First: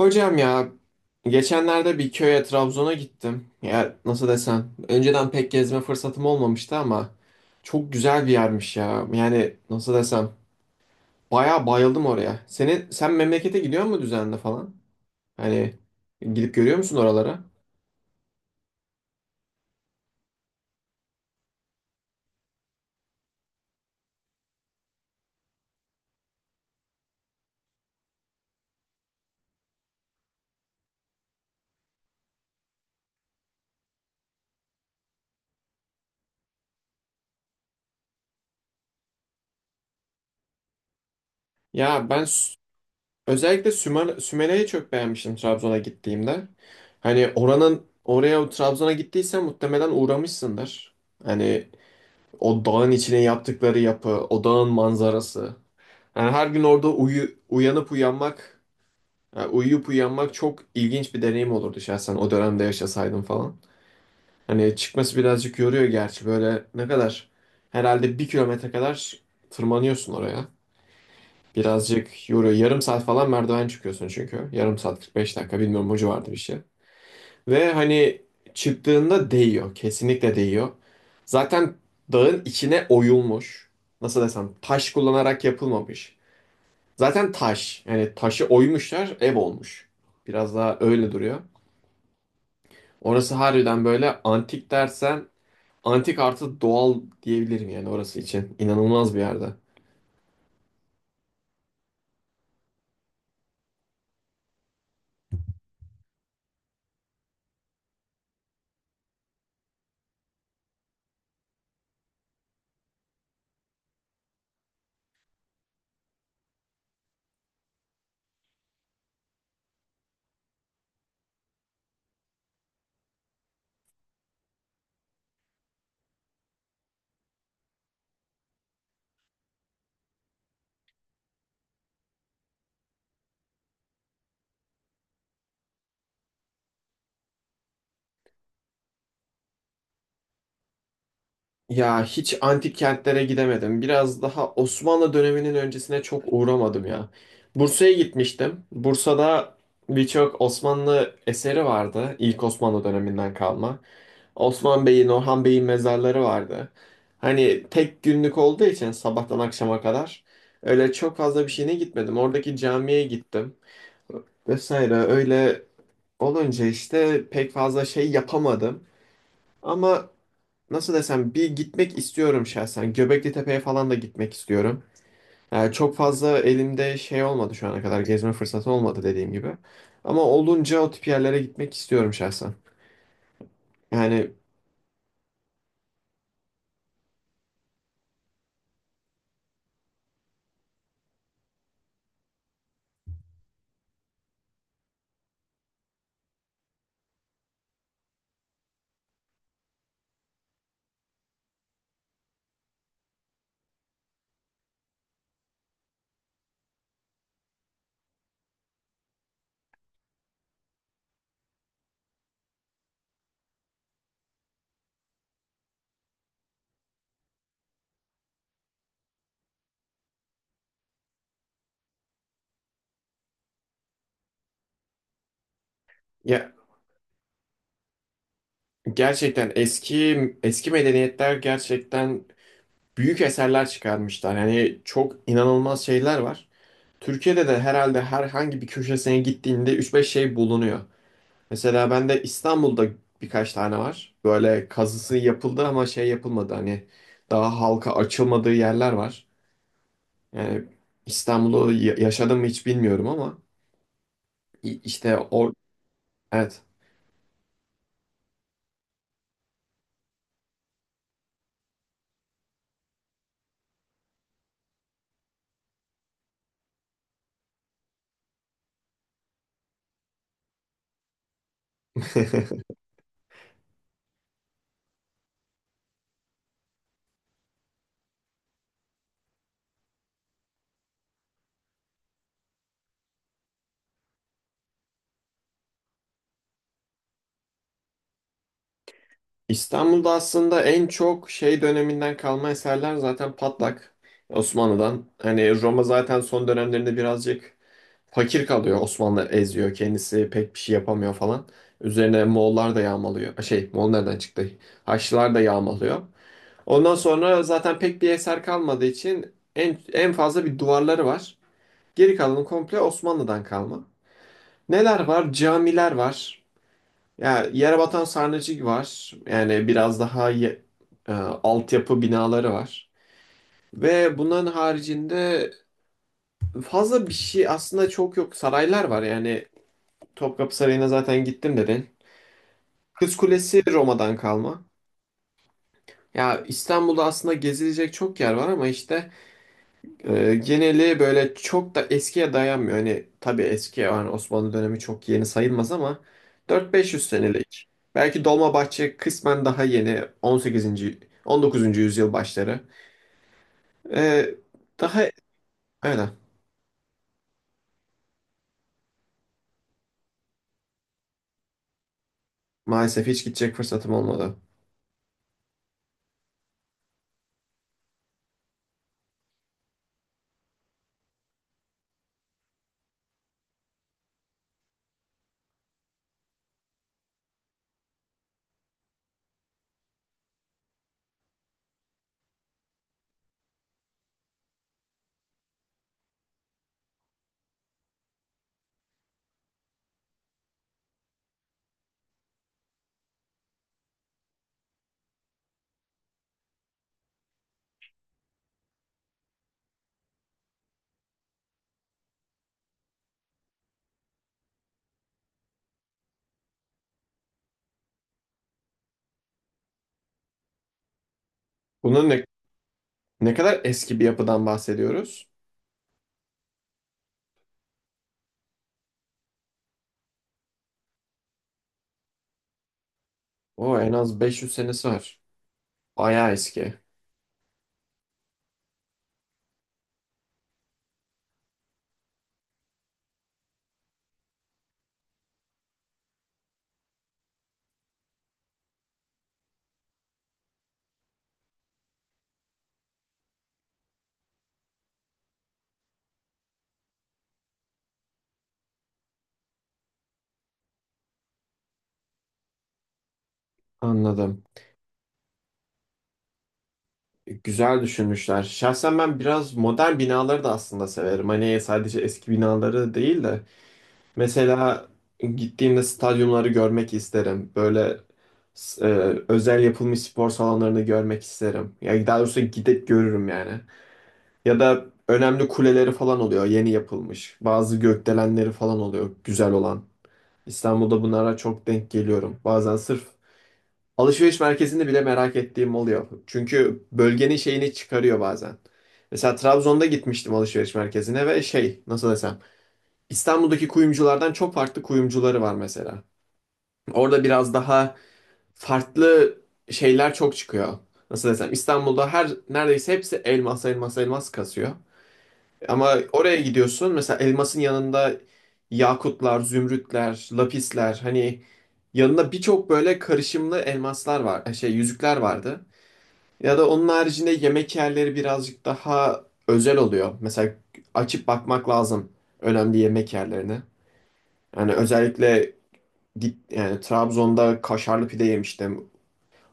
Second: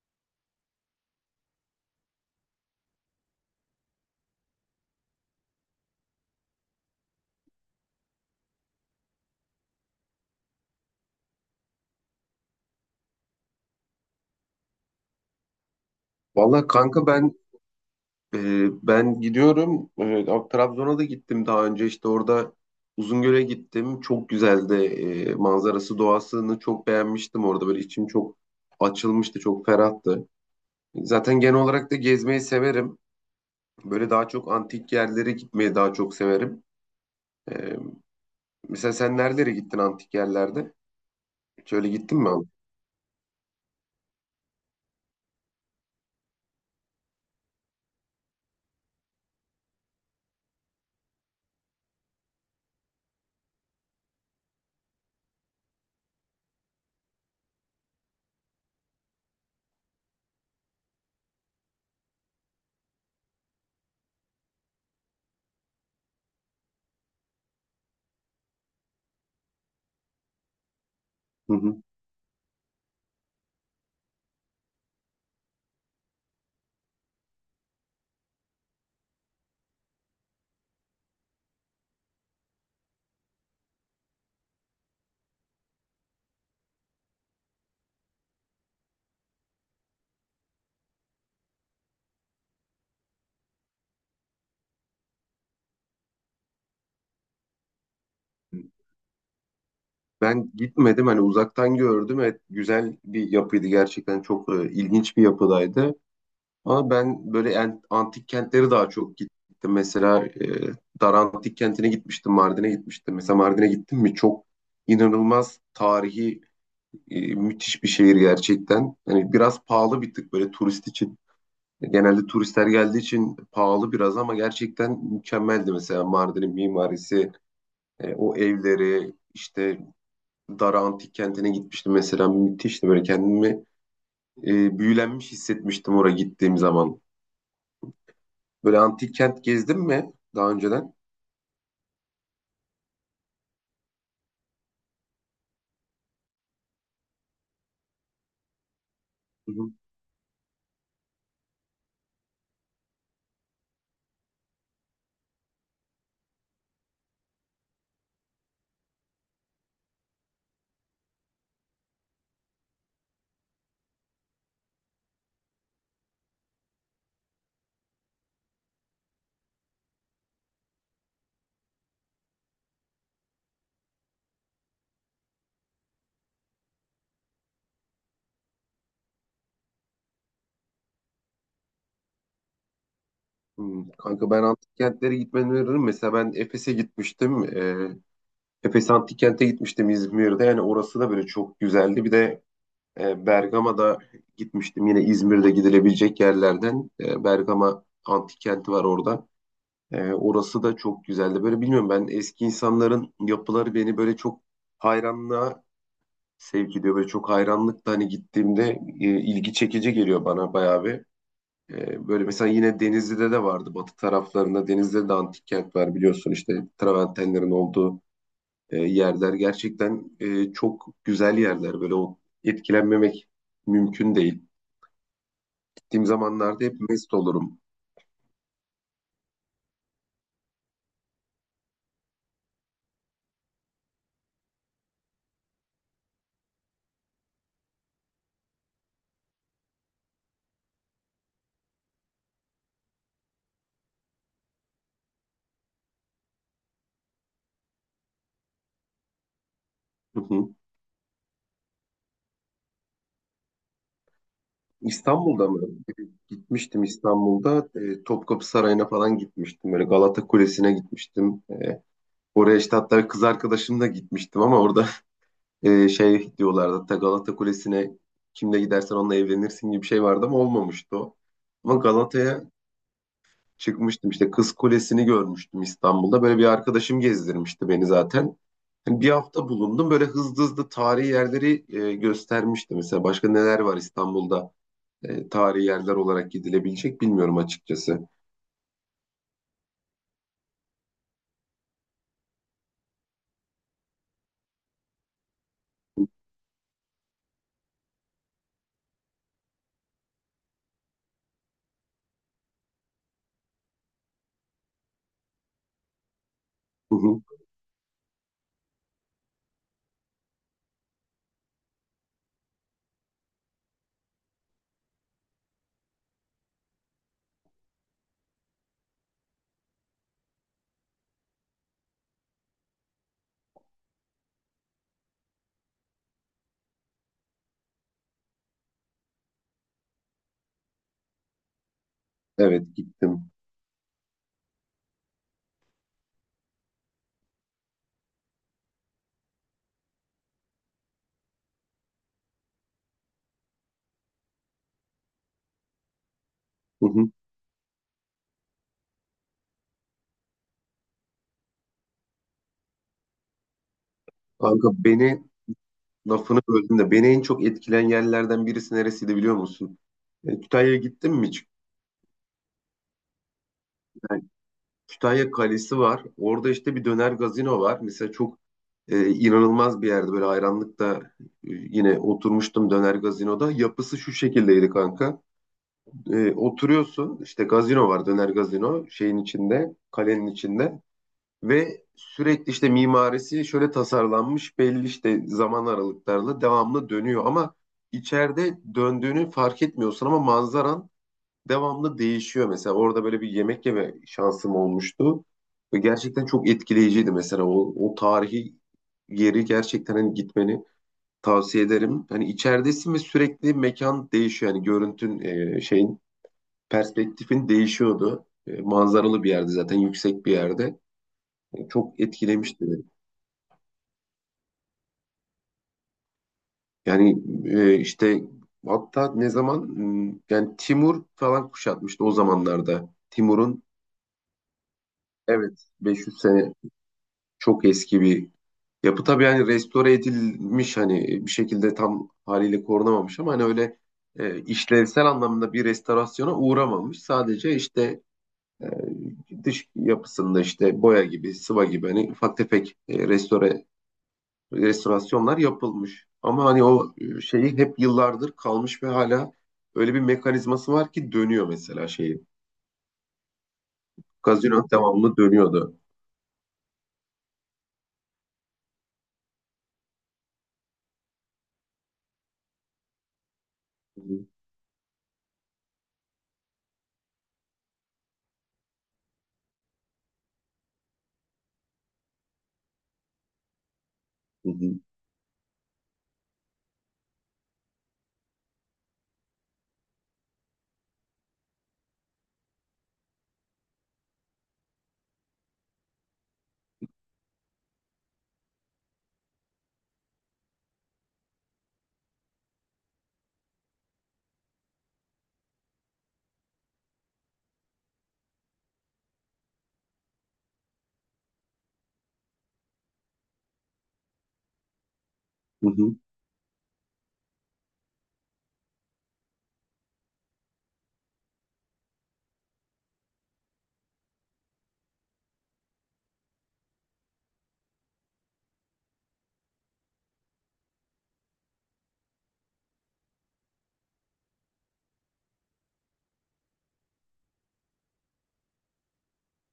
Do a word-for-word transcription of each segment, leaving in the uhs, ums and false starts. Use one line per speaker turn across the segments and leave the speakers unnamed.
Hocam ya, geçenlerde bir köye Trabzon'a gittim. Ya nasıl desem önceden pek gezme fırsatım olmamıştı ama çok güzel bir yermiş ya. Yani nasıl desem bayağı bayıldım oraya. Senin sen memlekete gidiyor mu düzenli falan? Hani gidip
Vallahi
görüyor musun
kanka ben
oralara?
e, ben gidiyorum. E, Trabzon'a da gittim daha önce işte orada Uzungöl'e gittim. Çok güzeldi. E, manzarası, doğasını çok beğenmiştim orada. Böyle içim çok açılmıştı, çok ferahtı. Zaten genel olarak da gezmeyi severim. Böyle daha çok antik yerlere gitmeyi daha çok severim. E, mesela sen nerelere gittin antik yerlerde? Şöyle
Ya
gittin
ben
mi abi?
Sü- Özellikle Sümer, Sümele'yi çok beğenmiştim Trabzon'a gittiğimde. Hani oranın oraya Trabzon'a gittiysen muhtemelen uğramışsındır. Hani o dağın içine yaptıkları yapı, o dağın manzarası. Yani her gün orada uyu, uyanıp uyanmak, yani uyuyup uyanmak çok ilginç bir deneyim olurdu şahsen o dönemde yaşasaydım falan. Hani çıkması birazcık yoruyor gerçi. Böyle ne kadar, herhalde bir kilometre kadar tırmanıyorsun oraya.
Hı hı.
Birazcık yoruyor. Yarım saat falan merdiven çıkıyorsun çünkü. Yarım saat kırk beş dakika, bilmiyorum, o vardı bir şey. Ve hani çıktığında değiyor. Kesinlikle değiyor. Zaten dağın içine oyulmuş. Nasıl desem taş kullanarak yapılmamış. Zaten taş. Yani taşı oymuşlar, ev olmuş. Biraz daha öyle duruyor. Orası harbiden böyle antik dersen, antik artı doğal diyebilirim yani orası için. İnanılmaz bir yerde.
Ben gitmedim, hani uzaktan gördüm. Evet, güzel bir yapıydı gerçekten, çok e, ilginç bir yapıdaydı. Ama ben böyle en- antik kentlere daha çok gittim. Mesela e, Dar Antik Kenti'ne gitmiştim, Mardin'e gitmiştim. Mesela Mardin'e gittim mi çok inanılmaz tarihi e, müthiş bir şehir gerçekten. Hani biraz pahalı bir tık böyle turist için. Genelde turistler geldiği için pahalı biraz ama gerçekten mükemmeldi mesela Mardin'in mimarisi, e, o evleri, işte Dar Antik Kenti'ne gitmiştim mesela müthişti böyle kendimi e, büyülenmiş hissetmiştim oraya gittiğim zaman. Böyle antik kent gezdin mi daha önceden?
Ya hiç antik kentlere gidemedim. Biraz daha Osmanlı döneminin öncesine çok uğramadım ya. Bursa'ya gitmiştim.
Hı
Bursa'da
hı.
birçok Osmanlı eseri vardı. İlk Osmanlı döneminden kalma. Osman Bey'in, Orhan Bey'in mezarları vardı. Hani tek günlük olduğu için sabahtan akşama kadar öyle çok fazla bir şeyine gitmedim. Oradaki camiye gittim vesaire. Öyle olunca işte pek fazla şey yapamadım. Ama nasıl desem bir gitmek istiyorum şahsen. Göbekli Tepe'ye falan da gitmek istiyorum. Yani çok fazla elimde şey olmadı, şu ana kadar gezme fırsatı olmadı dediğim gibi. Ama olunca o tip yerlere gitmek istiyorum şahsen.
Hmm, kanka
Yani
ben antik kentlere gitmeni öneririm. Mesela ben Efes'e gitmiştim. Ee, Efes Antik Kent'e gitmiştim İzmir'de. Yani orası da böyle çok güzeldi. Bir de e, Bergama'da gitmiştim. Yine İzmir'de gidilebilecek yerlerden. e, Bergama Antik Kenti var orada. E, orası da çok güzeldi. Böyle bilmiyorum, ben eski insanların yapıları beni böyle çok hayranlığa sevk ediyor. Böyle çok hayranlıkla hani gittiğimde e, ilgi çekici geliyor bana bayağı bir. Ee, Böyle mesela yine Denizli'de de vardı batı taraflarında. Denizli'de de antik kent var biliyorsun, işte travertenlerin olduğu e, yerler. Gerçekten e, çok güzel yerler. Böyle o etkilenmemek mümkün değil. Gittiğim
ya
zamanlarda hep mest olurum.
gerçekten eski eski medeniyetler gerçekten büyük eserler çıkarmışlar. Yani çok inanılmaz şeyler var. Türkiye'de de herhalde herhangi bir köşesine gittiğinde üç beş şey bulunuyor. Mesela ben de İstanbul'da birkaç tane var. Böyle kazısı yapıldı ama şey yapılmadı. Hani daha halka açılmadığı yerler var.
Hı hı.
Yani İstanbul'u ya- yaşadım mı hiç bilmiyorum ama i- işte
İstanbul'da
o,
mı?
evet.
Gitmiştim İstanbul'da. E, Topkapı Sarayı'na falan gitmiştim. Böyle Galata Kulesi'ne gitmiştim. E, Oraya işte hatta kız arkadaşımla gitmiştim ama orada e, şey diyorlardı. Hatta Galata Kulesi'ne kimle gidersen onunla evlenirsin gibi bir şey vardı ama olmamıştı o. Ama Galata'ya çıkmıştım, işte Kız Kulesi'ni görmüştüm İstanbul'da. Böyle bir arkadaşım gezdirmişti beni zaten. Hani bir hafta bulundum, böyle hızlı hızlı tarihi yerleri e, göstermişti. Mesela başka neler var İstanbul'da e, tarihi yerler olarak gidilebilecek, bilmiyorum açıkçası.
İstanbul'da aslında en çok şey döneminden kalma eserler zaten Patlak Osmanlı'dan. Hani Roma zaten son dönemlerinde birazcık fakir kalıyor. Osmanlı eziyor, kendisi pek bir şey yapamıyor falan. Üzerine Moğollar da yağmalıyor. Şey, Moğol nereden çıktı? Haçlılar da yağmalıyor. Ondan
Hı hı.
sonra zaten pek bir eser kalmadığı için en, en fazla bir duvarları var. Geri kalanı komple Osmanlı'dan kalma. Neler var? Camiler var. Ya yere batan sarnıcı var. Yani biraz daha ye- e, altyapı binaları var. Ve bunların haricinde fazla bir şey aslında çok yok. Saraylar var. Yani Topkapı Sarayı'na zaten gittim dedin.
Evet,
Kız
gittim.
Kulesi Roma'dan kalma. Ya İstanbul'da aslında gezilecek çok yer var ama işte Ee, geneli böyle çok da eskiye dayanmıyor. Hani tabii eski, yani Osmanlı dönemi çok yeni sayılmaz ama
Hı
dört beş yüz
hı.
senelik. Belki Dolmabahçe kısmen daha yeni, on sekizinci. on dokuzuncu yüzyıl başları. Ee,
Kanka,
daha
beni
öyle.
lafını böldüm de beni en çok etkilen yerlerden birisi neresiydi biliyor musun? E, Kütahya'ya gittim mi hiç?
Maalesef hiç gidecek fırsatım
Yani
olmadı.
Kütahya Kalesi var. Orada işte bir döner gazino var. Mesela çok e, inanılmaz bir yerde böyle hayranlıkta e, yine oturmuştum döner gazinoda. Yapısı şu şekildeydi kanka. E, oturuyorsun işte gazino var, döner gazino şeyin içinde, kalenin içinde. Ve sürekli işte mimarisi şöyle tasarlanmış, belli işte zaman aralıklarla devamlı dönüyor ama içeride döndüğünü fark etmiyorsun ama manzaran devamlı değişiyor. Mesela orada böyle bir yemek yeme şansım olmuştu ve gerçekten çok etkileyiciydi, mesela o, o tarihi yeri gerçekten hani gitmeni tavsiye ederim. Hani içeridesin ve sürekli mekan değişiyor, yani görüntün e, şeyin perspektifin değişiyordu. E, manzaralı bir yerde zaten, yüksek bir yerde. E, çok
Bunun ne,
etkilemişti beni.
ne kadar eski bir yapıdan bahsediyoruz?
Yani e, işte hatta ne zaman hmm, yani Timur falan kuşatmıştı o zamanlarda. Timur'un,
O en az beş yüz senesi var.
evet, beş yüz
Bayağı
sene
eski.
çok eski bir yapı tabii, yani restore edilmiş, hani bir şekilde tam haliyle korunamamış ama hani öyle e, işlevsel anlamda bir restorasyona uğramamış. Sadece işte e, dış yapısında işte boya gibi, sıva gibi hani ufak tefek e, restore restorasyonlar yapılmış. Ama hani o e, şeyi hep yıllardır kalmış ve hala öyle bir mekanizması var ki dönüyor mesela şeyi.
Anladım.
Kazino devamlı dönüyordu.
Güzel düşünmüşler. Şahsen ben biraz modern binaları da aslında severim. Hani sadece eski binaları değil de
Hı,
mesela gittiğimde stadyumları görmek isterim. Böyle s- e, özel yapılmış spor salonlarını görmek isterim. Ya daha doğrusu gidip görürüm yani. Ya da önemli kuleleri falan oluyor, yeni yapılmış. Bazı gökdelenleri falan oluyor, güzel olan. İstanbul'da bunlara çok denk geliyorum. Bazen sırf alışveriş merkezinde bile merak ettiğim oluyor. Çünkü bölgenin şeyini çıkarıyor bazen. Mesela Trabzon'da gitmiştim alışveriş merkezine ve şey nasıl desem İstanbul'daki kuyumculardan çok farklı kuyumcuları var mesela. Orada biraz daha farklı şeyler çok çıkıyor. Nasıl desem İstanbul'da her neredeyse hepsi elmas elmas elmas kasıyor.
hı
Ama
hı,
oraya gidiyorsun, mesela elmasın yanında yakutlar, zümrütler, lapisler, hani yanında birçok böyle karışımlı elmaslar var, şey yüzükler vardı. Ya da onun haricinde yemek yerleri birazcık daha özel oluyor. Mesela açıp bakmak lazım önemli yemek yerlerine. Yani özellikle git, yani Trabzon'da kaşarlı pide yemiştim.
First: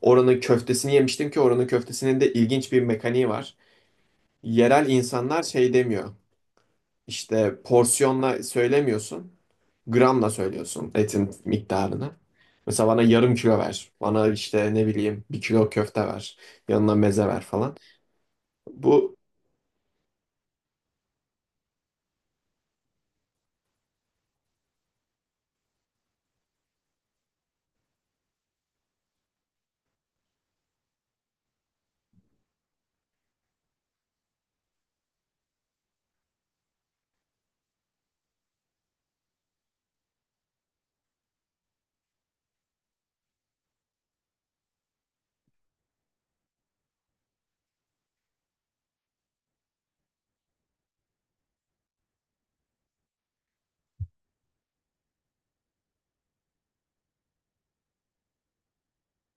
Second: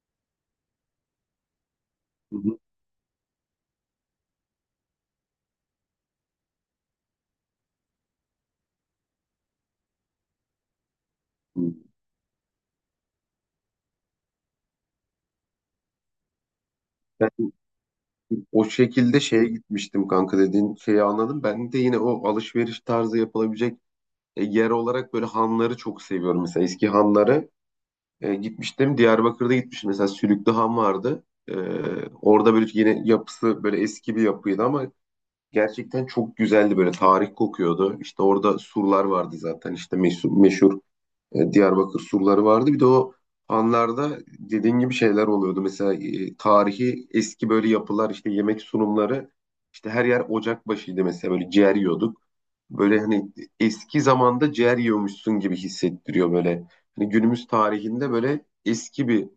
Oranın köftesini yemiştim ki oranın köftesinin de
hı hı,
ilginç bir mekaniği var. Yerel insanlar şey demiyor. İşte porsiyonla söylemiyorsun, gramla söylüyorsun etin
hı hı.
miktarını. Mesela bana yarım kilo ver. Bana işte ne bileyim bir kilo köfte ver. Yanına meze
Ben
ver falan.
o
Bu
şekilde şeye gitmiştim kanka, dediğin şeyi anladım. Ben de yine o alışveriş tarzı yapılabilecek e, yer olarak böyle hanları çok seviyorum. Mesela eski hanları e, gitmiştim. Diyarbakır'da gitmiştim. Mesela Sülüklü Han vardı. E, orada böyle yine yapısı böyle eski bir yapıydı ama gerçekten çok güzeldi, böyle tarih kokuyordu. İşte orada surlar vardı zaten, işte meşhur, meşhur e, Diyarbakır surları vardı. Bir de o anlarda dediğin gibi şeyler oluyordu. Mesela e, tarihi eski böyle yapılar, işte yemek sunumları, işte her yer ocak başıydı mesela, böyle ciğer yiyorduk. Böyle hani eski zamanda ciğer yiyormuşsun gibi hissettiriyor böyle. Hani günümüz tarihinde böyle eski bir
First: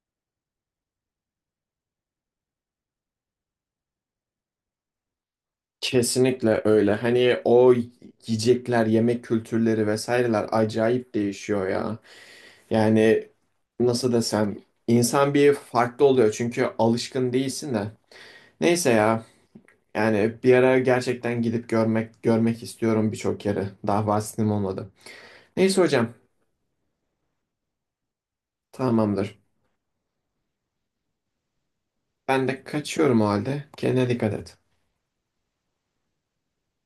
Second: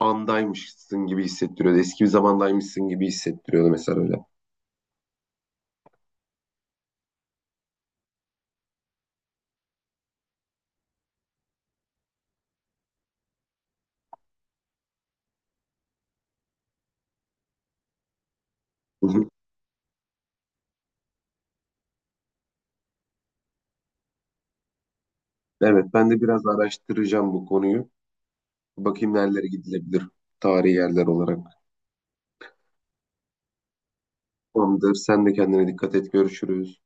andaymışsın gibi hissettiriyordu. Eski bir zamandaymışsın gibi hissettiriyordu mesela öyle.
Kesinlikle öyle. Hani o yiyecekler, yemek kültürleri vesaireler acayip değişiyor ya. Yani nasıl desem insan bir farklı oluyor çünkü alışkın değilsin de. Neyse
Hı
ya.
hı.
Yani bir ara gerçekten gidip görmek görmek istiyorum birçok yeri. Daha vaktim olmadı. Neyse
Evet,
hocam,
ben de biraz araştıracağım bu konuyu. Bakayım
tamamdır.
nerelere gidilebilir tarihi yerler olarak.
Ben de kaçıyorum o halde. Kendine dikkat et.
Tamamdır. Sen de kendine dikkat et. Görüşürüz.